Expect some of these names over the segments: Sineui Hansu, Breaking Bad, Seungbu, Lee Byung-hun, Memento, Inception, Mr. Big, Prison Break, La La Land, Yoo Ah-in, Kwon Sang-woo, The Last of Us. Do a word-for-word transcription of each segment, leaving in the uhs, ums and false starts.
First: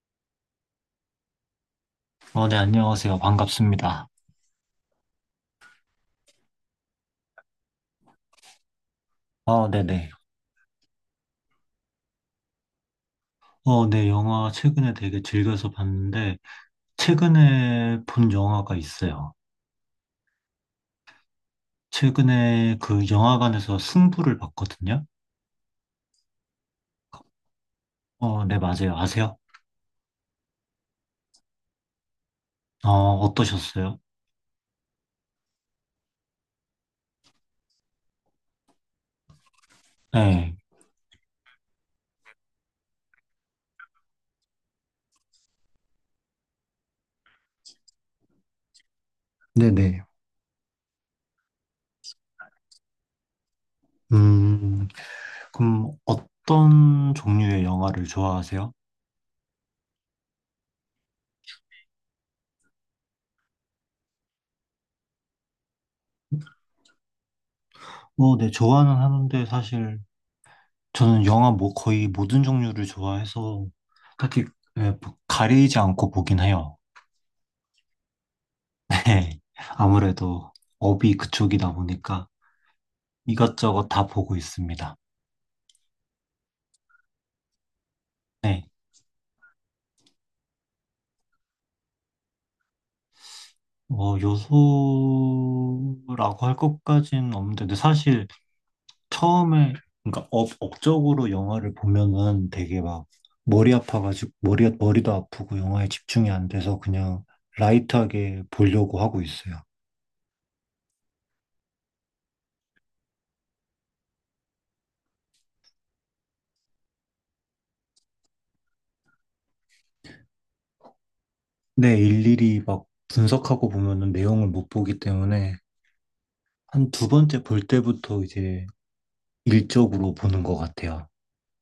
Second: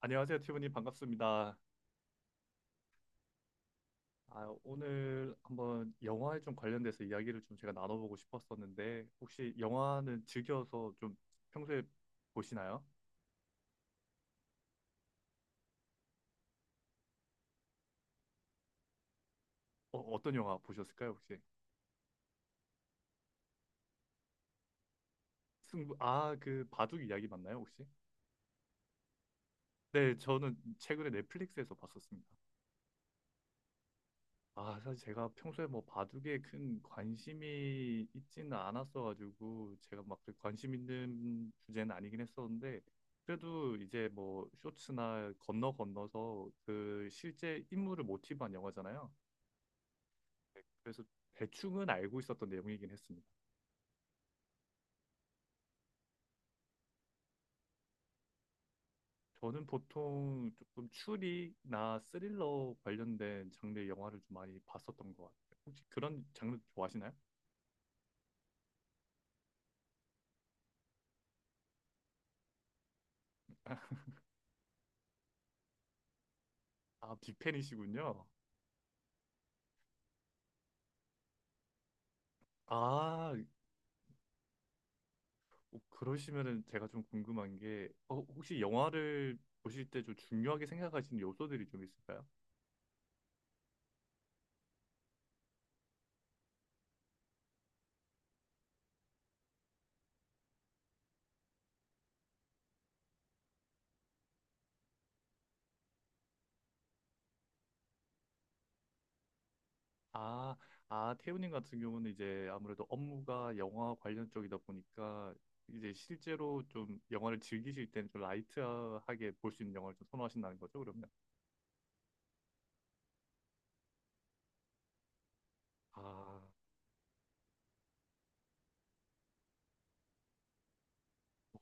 안녕하세요, 티브님 반갑습니다. 어, 네, 안녕하세요. 반갑습니다. 아, 오늘 한번 영화에 좀 관련돼서 이야기를 좀 제가 나눠보고 싶었었는데 혹시 아, 네네. 영화는 즐겨서 좀 평소에 보시나요? 어, 네, 영화 최근에 되게 즐겨서 봤는데, 최근에 본 영화가 있어요. 어, 어떤 영화 보셨을까요, 혹시? 최근에 그 영화관에서 승부를 봤거든요. 승부, 아, 그 바둑 이야기 맞나요, 혹시? 어, 네, 맞아요. 아세요? 네, 저는 최근에 넷플릭스에서 봤었습니다. 어, 어떠셨어요? 아, 사실 제가 평소에 뭐 바둑에 큰 관심이 있지는 않았어가지고 제가 막그 네. 관심 있는 주제는 아니긴 했었는데 그래도 이제 뭐 쇼츠나 건너 건너서 그 실제 인물을 모티브한 영화잖아요. 네네. 네, 그래서 대충은 알고 있었던 내용이긴 했습니다. 음, 그럼 어떤 종류의 영화를 좋아하세요? 저는 보통 조금 추리나 스릴러 관련된 장르의 영화를 좀 많이 봤었던 것 같아요. 혹시 그런 장르 좋아하시나요? 어, 네, 좋아는 하는데 사실 저는 영화 뭐 거의 모든 종류를 좋아해서 딱히 예 뭐 가리지 않고 보긴 해요. 아, 빅팬이시군요. 네, 아무래도 업이 그쪽이다 보니까 아, 이것저것 다 보고 있습니다. 어, 그러시면은 제가 좀 궁금한 게, 어, 혹시 네, 영화를 보실 때 좀 중요하게 생각하시는 요소들이 좀 있을까요? 뭐 요소라고 할 것까지는 없는데 근데 사실 처음에 그러니까 업, 업적으로 영화를 보면은 되게 막 머리 아파가지고 머리 머리도 아프고 영화에 집중이 안 돼서 그냥 라이트하게 보려고 하고 있어요. 아, 아, 태우님 같은 경우는 이제 아무래도 업무가 영화 관련 쪽이다 보니까 이제 실제로 좀 영화를 즐기실 때는 좀 라이트하게 볼 수 있는 영화를 좀 선호하신다는 거죠, 그러면? 네, 일일이 막 분석하고 보면은 내용을 못 보기 때문에 아, 한 두 번째 볼 때부터 이제 일적으로 보는 것 같아요.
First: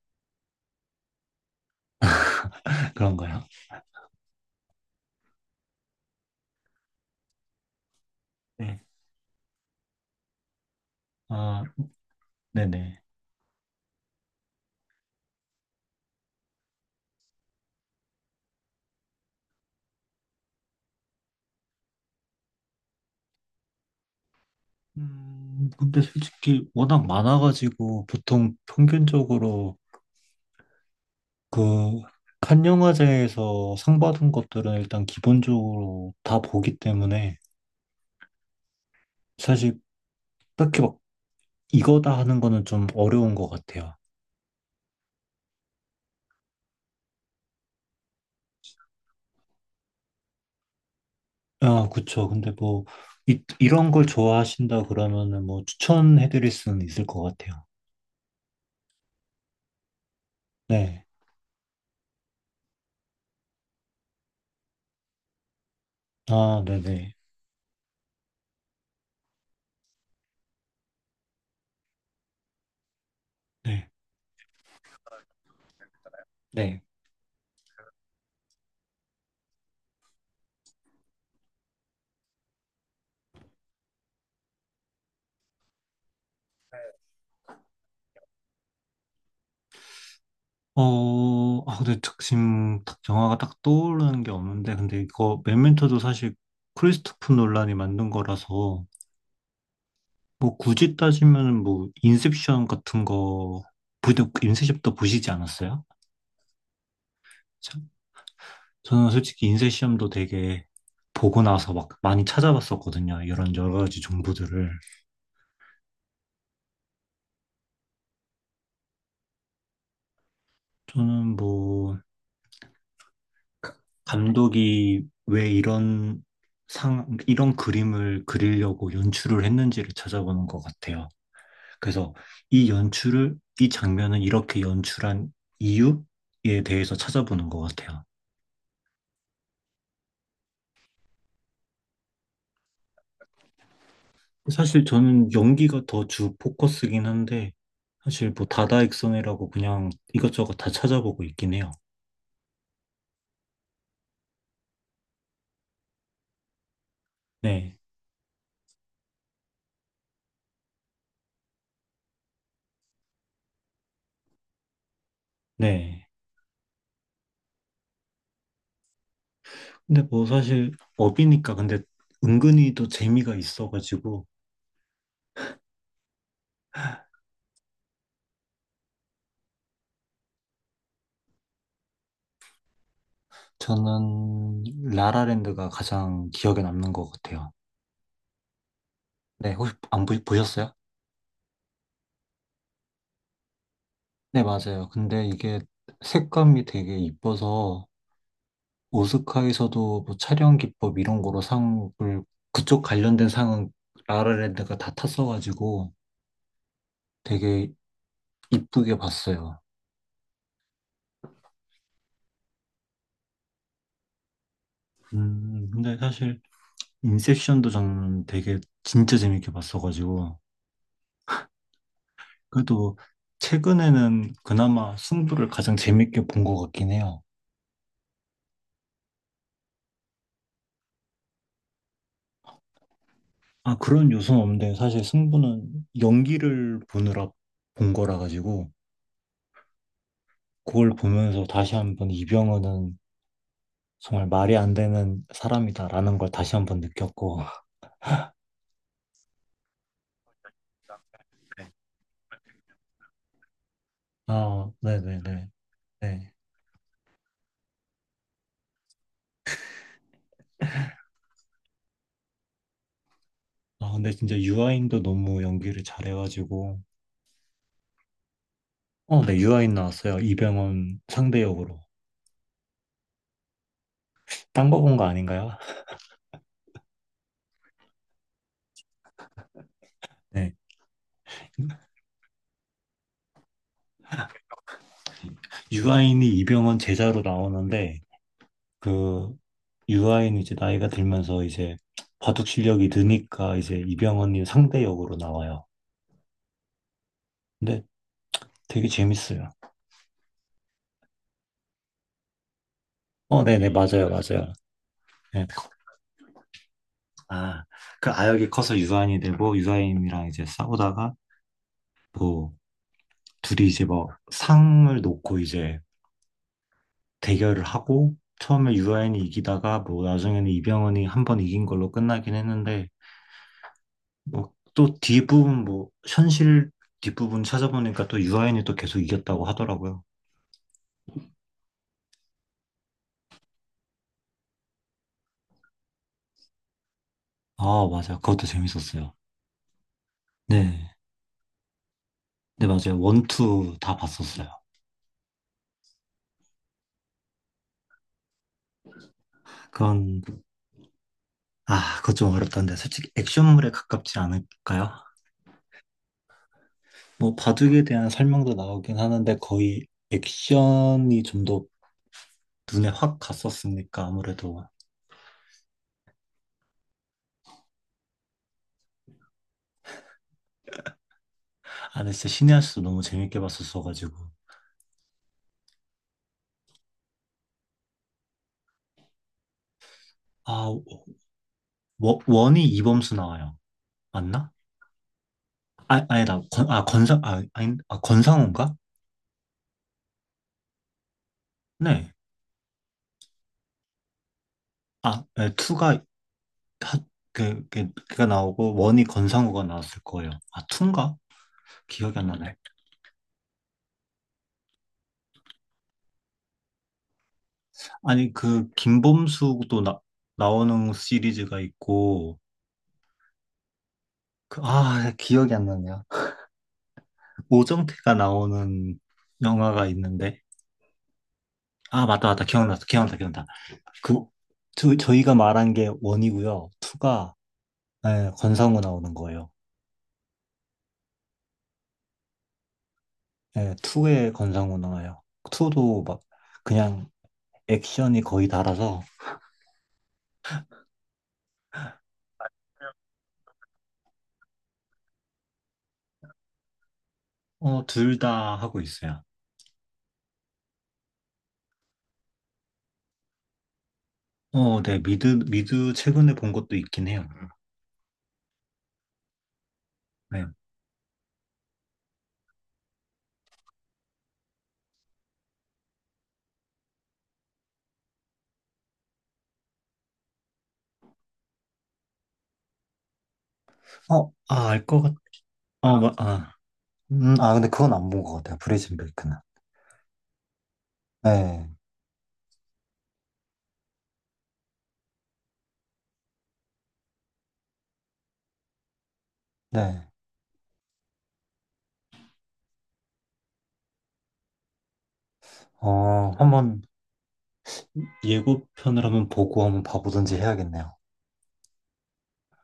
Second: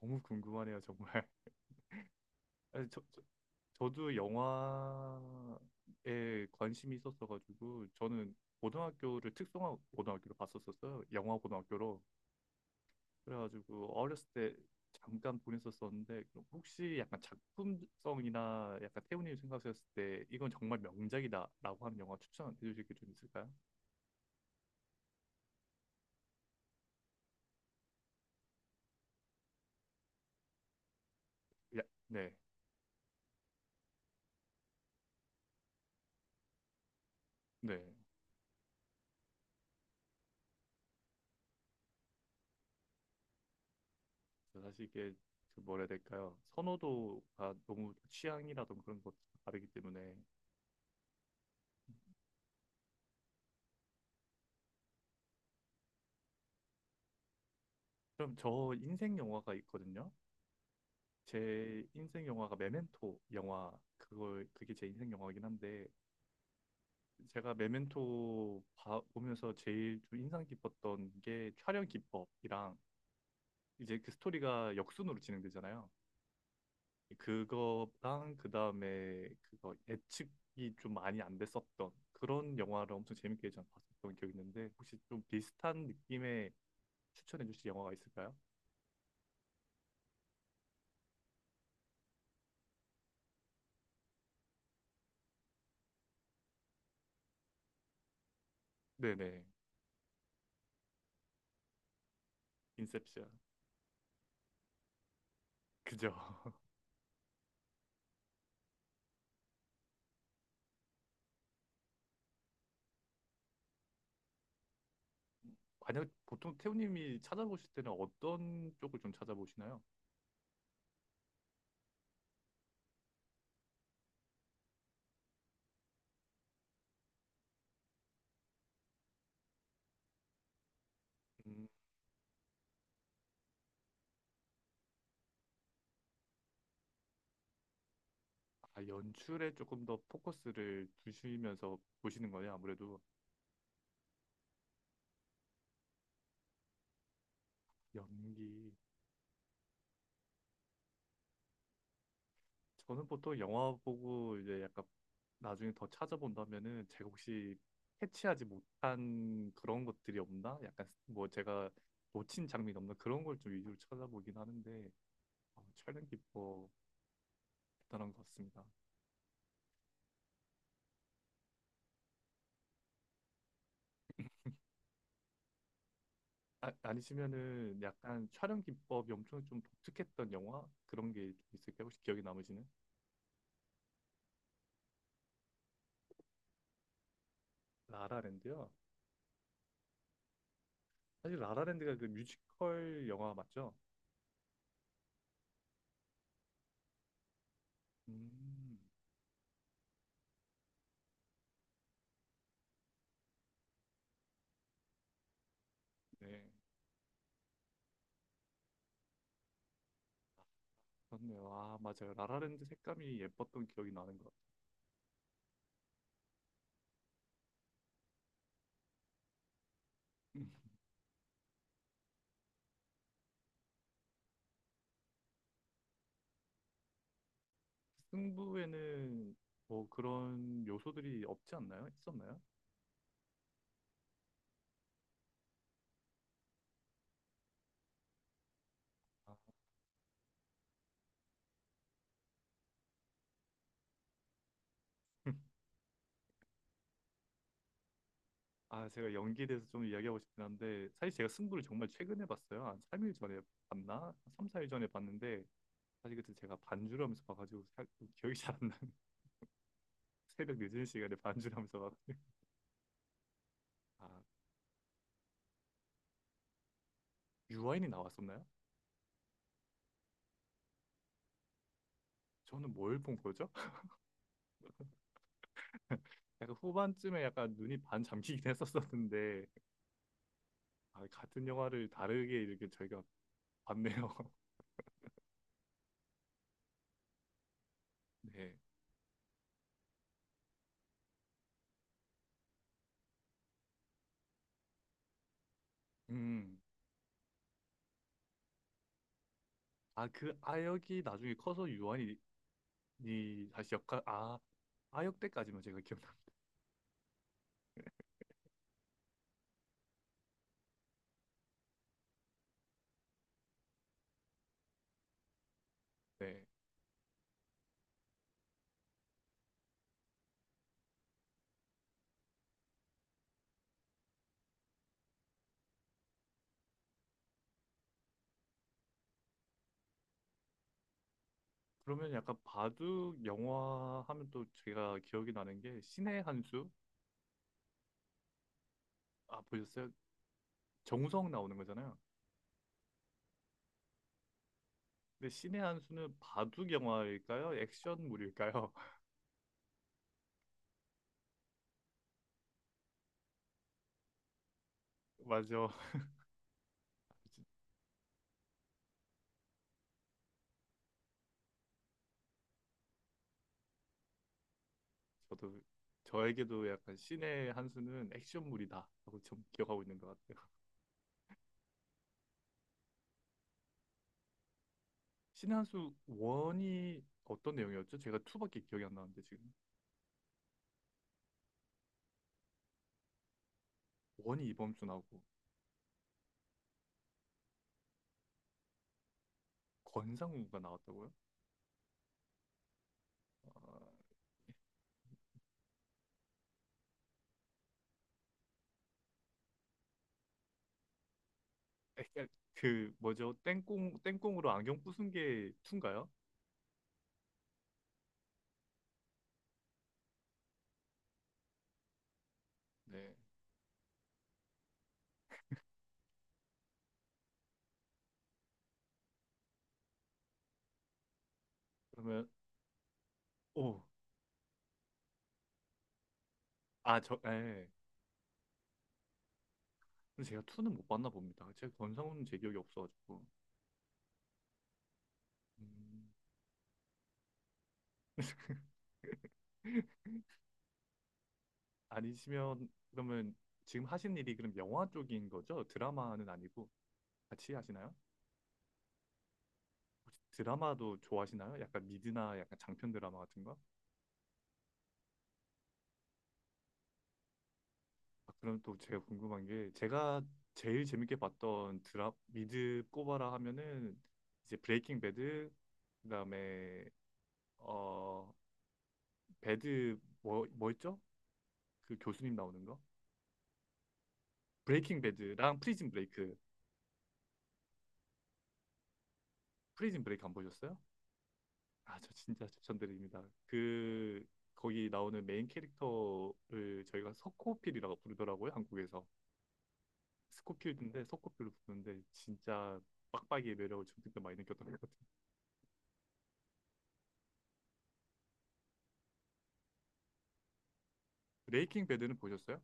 너무 궁금하네요, 정말. 아니, 저, 저, 그런가요? 저도 영화에 관심이 있었어가지고 저는 네. 고등학교를 특성화 고등학교로 갔었었어요. 영화 아, 고등학교로. 네네. 그래가지고 어렸을 때 잠깐 보냈었었는데 그럼 혹시 약간 작품성이나 약간 태훈님 생각하셨을 때 이건 정말 명작이다라고 하는 영화 추천해 주실 게 좀 있을까요? 음, 근데 솔직히 워낙 많아가지고 보통 평균적으로 야, 그 네, 칸 영화제에서 상 받은 것들은 일단 기본적으로 다 보기 때문에 네. 사실 딱히 막 이거다 하는 거는 좀 어려운 것 같아요. 저 사실 이게 그 뭐라 해야 될까요? 선호도가 너무 취향이라든 그런 것도 다르기 때문에 아, 그쵸. 근데 뭐 이, 이런 걸 좋아하신다 그러면은 뭐 추천해드릴 수는 있을 것 같아요. 그럼 저 인생 영화가 있거든요. 네. 제 인생 영화가 메멘토 영화 그걸 그게 제 인생 영화긴 한데 아, 네네. 제가 메멘토 봐- 보면서 제일 좀 인상 깊었던 게 촬영 기법이랑 네. 이제 그 스토리가 역순으로 진행되잖아요. 네. 그거랑 그다음에 그거 예측이 좀 많이 안 됐었던 그런 영화를 엄청 재밌게 전 봤었던 기억이 있는데 혹시 좀 비슷한 느낌의 추천해 주실 영화가 있을까요? 어, 아, 근데 지금 딱 영화가 딱 떠오르는 게 없는데, 근데 이거 메멘토도 사실 크리스토프 놀란이 만든 거라서, 네네. 뭐 굳이 따지면은 뭐 인셉션 같은 인셉션. 거, 부도 인셉션도 보시지 않았어요? 그죠. 저- 저는 솔직히 인셉션도 되게 보고 나서 막 많이 찾아봤었거든요. 이런 여러 가지 정보들을. 만약 보통 태우님이 찾아보실 때는 어떤 쪽을 좀 찾아보시나요? 저는 뭐, 가- 감독이 왜 이런 상, 이런 그림을 그리려고 연출을 했는지를 찾아보는 것 같아요. 그래서 이 연출을, 이 장면을 이렇게 연출한 이유에 대해서 찾아보는 것 같아요. 아, 연출에 조금 더 포커스를 두시면서 보시는 거냐, 아무래도 사실 저는 연기가 더 주 포커스긴 한데, 사실 뭐 연기. 다다익선이라고 그냥 이것저것 다 찾아보고 있긴 해요. 저는 보통 영화 보고 이제 약간 나중에 더 찾아본다면은 제가 혹시 네, 캐치하지 못한 그런 것들이 없나? 약간 뭐 제가 놓친 장면이 없나? 그런 걸 좀 위주로 찾아보긴 하는데 아, 촬영 네. 기법 대단한 것 같습니다. 근데 뭐 사실 업이니까 근데 은근히 또 재미가 있어가지고, 아, 아니시면은 약간 촬영 기법이 엄청 좀 독특했던 영화? 그런 게 있을까요? 혹시 기억에 남으시는? 저는 라라랜드가 가장 기억에 남는 것 같아요. 라라랜드요? 네, 혹시 안 보, 보셨어요? 사실 라라랜드가 그 뮤지컬 영화 맞죠? 네, 맞아요. 근데 이게 색감이 되게 이뻐서 음, 오스카에서도 뭐 촬영 기법 이런 거로 상을 그쪽 관련된 상은 라라랜드가 다 탔어가지고 네, 되게 이쁘게 봤어요. 그렇네요. 아, 맞아요. 라라랜드 색감이 예뻤던 기억이 나는 것 같아요. 음, 근데 사실 인셉션도 저는 되게 진짜 재밌게 봤어가지고 음. 그래도 최근에는 그나마 승부를 가장 재밌게 본 것 같긴 해요. 승부에는 뭐 그런 요소들이 없지 않나요? 있었나요? 아, 그런 요소는 없는데 사실 승부는 연기를 보느라 본 거라 가지고 아, 그걸 보면서 다시 한번 이병헌은 정말 말이 안 되는 사람이다라는 걸 다시 한 번 느꼈고, 아, 제가 연기에 대해서 좀 이야기하고 싶긴 한데 사실 제가 승부를 네. 정말 최근에 봤어요. 한 삼 일 전에 봤나? 삼, 사 일 아, 전에 네네네. 봤는데 사실 그때 네. 제가 반주를 하면서 봐가지고 사- 기억이 잘 안 나는 새벽 늦은 시간에 반주를 하면서 봐가지고 아, 아, 근데 진짜 유아인도 너무 연기를 잘해가지고, 유아인이 나왔었나요? 어, 네, 유아인 나왔어요. 이병헌 상대 역으로. 저는 뭘 본 거죠? 딴 거 본 거 아닌가요? 약간 후반쯤에 약간 눈이 반 잠기긴 했었었는데 네. 아, 같은 영화를 다르게 이렇게 저희가 봤네요. 유아인이 이병헌 제자로 나오는데, 네. 그, 유아인이 이제 나이가 들면서 이제 바둑 실력이 느니까 이제 이병헌이 상대 역으로 나와요. 음. 근데 되게 재밌어요. 아, 그 아역이 나중에 커서 유한이 어, 이 네네, 다시 역할 맞아요, 아 맞아요. 아역 네. 때까지만 제가 아, 그 아역이 커서 유아인이 되고 유아인이랑 이제 싸우다가 뭐 둘이 이제 뭐 상을 놓고 이제 기억나는데 대결을 하고 처음에 유아인이 이기다가 뭐 나중에는 이병헌이 한 번 이긴 걸로 끝나긴 했는데 뭐 또 뒷부분 뭐 현실 뒷부분 찾아보니까 또 유아인이 또 계속 이겼다고 하더라고요. 그러면 약간 바둑 영화 하면 또 제가 기억이 나는 게 신의 한 수? 아, 맞아요. 그것도 재밌었어요. 아, 보셨어요? 네. 정우성 나오는 거잖아요. 네, 맞아요. 원투 다 봤었어요. 근데 신의 한 수는 바둑 영화일까요? 액션물일까요? 그건 아, 그것 좀 어렵던데 솔직히 액션물에 가깝지 않을까요? 맞아. 뭐 바둑에 대한 설명도 나오긴 하는데 거의 액션이 좀 더 눈에 확 갔었으니까 아무래도. 저도 저에게도 약간 신의 한 수는 액션물이다 라고 좀 기억하고 있는 것 같아요. 아 근데 진짜 신의 한 수도 너무 재밌게 봤었어가지고. 신의 한수 원이 어떤 내용이었죠? 제가 투밖에 기억이 안 나는데 지금 아 워- 원이 이범수 나와요. 원이 맞나? 이범주 나오고 아 아니다. 건, 아 건상 아 아니 아 건상우인가? 권상우가 나왔다고요? 네아. 어, 네, 투가 하, 그, 그, 그가 나오고 원이 건상우가 나왔을 거예요. 아 투인가? 기억이 안 약간 나네. 그 뭐죠? 땡꽁 땡꽁으로 안경 부순 게투인가요 아니, 그 김범수도 나, 나오는 시리즈가 있고. 네. 그- 아, 기억이 안 나네요. 그 오정태가 나오는 영화가 있는데. 아, 그러면 맞다, 맞다. 기억났어. 기억났다, 기억났다. 오, 그, 저, 저희가 말한 게 원이고요. 아, 저, 투가, 예. 예, 권상우 나오는 거예요. 근데 제가 투는못 봤나 봅니다. 제가 권상우는 제 기억이 없어가지고. 예, 투에 권상우 나와요. 투도 음, 막, 그냥 액션이 거의 달아서, 아니시면 그러면 지금 하신 일이 그럼 영화 쪽인 거죠? 드라마는 아니고. 같이 어, 하시나요? 둘 다 하고 있어요. 혹시 드라마도 좋아하시나요? 약간 미드나 약간 장편 드라마 같은 거? 어, 네, 미드, 미드 최근에 본 것도 있긴 해요. 아, 그럼 또 제가 궁금한 게 제가 네. 제일 재밌게 봤던 드라 미드 꼽아라 하면은 이제 브레이킹 배드 그다음에 어 배드 뭐 뭐였죠? 그 교수님 나오는 거? 어, 아, 알 브레이킹 것 같. 배드랑 프리즌 아, 마- 브레이크. 아. 음, 아, 근데 그건 안 본 것 같아요. 브레이즌 베이크는. 프리즌 브레이크 안 보셨어요? 네, 아, 저 진짜 추천드립니다. 그 거기 나오는 메인 캐릭터를 저희가 석호필이라고 부르더라고요, 한국에서. 네. 스코필드인데 서코필로 부는데 진짜 빡빡이의 매력을 좀 더 많이 느꼈던 것 같아요. 어, 한번 예고편을 한번 보고 한번 봐보든지 해야겠네요. 브레이킹 배드는 보셨어요?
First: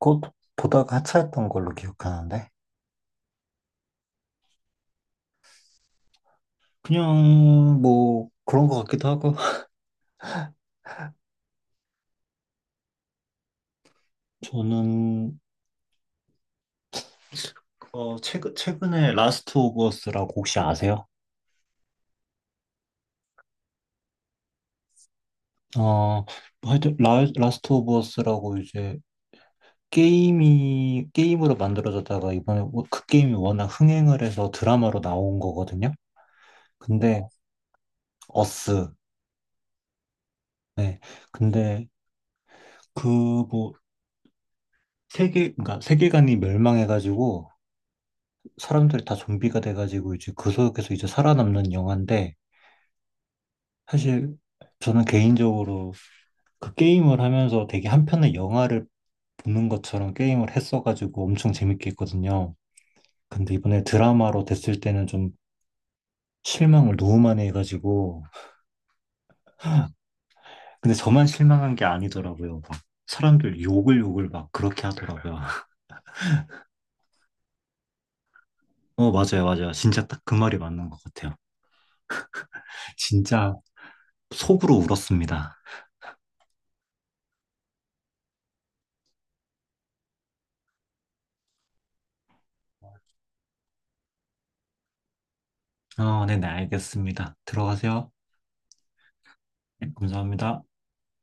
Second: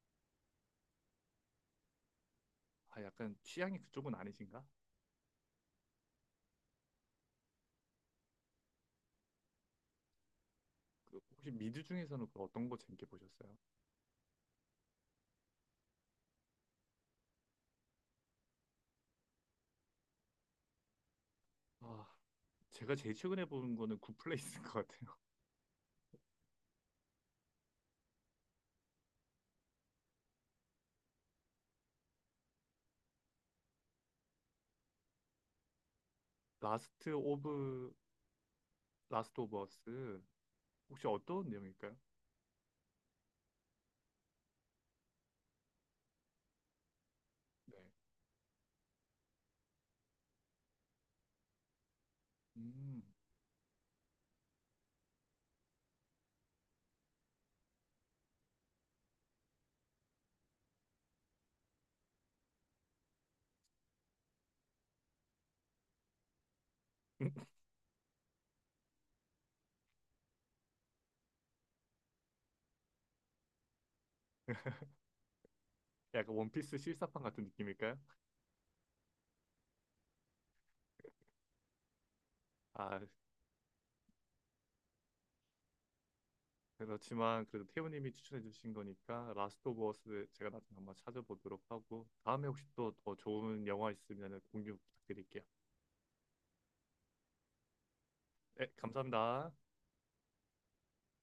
그것 보다가 하차했던 걸로 기억하는데. 아 약간 취향이 그쪽은 아니신가? 그냥 뭐 그런 것 같기도 하고. 그 혹시 미드 중에서는 그 어떤 거 재밌게 보셨어요? 저는 어, 최근, 최근에 라스트 오브 어스라고 혹시 아세요? 아 제가 제일 최근에 본 거는 굿플레이스인 것 같아요. 어, 뭐 하여튼 라, 라스트 오브 어스라고 이제 게임이 게임으로 만들어졌다가 이번에 워- 그 게임이 워낙 흥행을 해서 드라마로 나온 거거든요. 라스트 근데 오브 어스. 라스트 오브 어스 네. 혹시 어떤 근데 내용일까요? 그뭐 세계, 그러니까 세계관이 멸망해가지고 네. 사람들이 다 좀비가 돼가지고 이제 그 속에서 이제 살아남는 영화인데 음. 사실 저는 개인적으로 그 게임을 하면서 되게 한편의 영화를 보는 것처럼 게임을 했어가지고 엄청 재밌게 했거든요. 근데 이번에 드라마로 됐을 때는 좀 실망을 너무 많이 해가지고 근데 저만 실망한 게 아니더라고요. 막 사람들 욕을 욕을 막 그렇게 하더라고요. 약간 원피스 실사판 같은 느낌일까요? 어, 맞아요, 맞아요. 진짜 딱 그 말이 맞는 것 같아요. 아 진짜 속으로 울었습니다. 그렇지만 그래도 태우님이 추천해 주신 거니까 라스트 오브 어스 제가 나중에 한번 찾아보도록 하고 다음에 혹시 또 더 좋은 영화 있으면 공유 부탁드릴게요. 아, 네네, 알겠습니다. 들어가세요. 네, 감사합니다. 네, 감사합니다.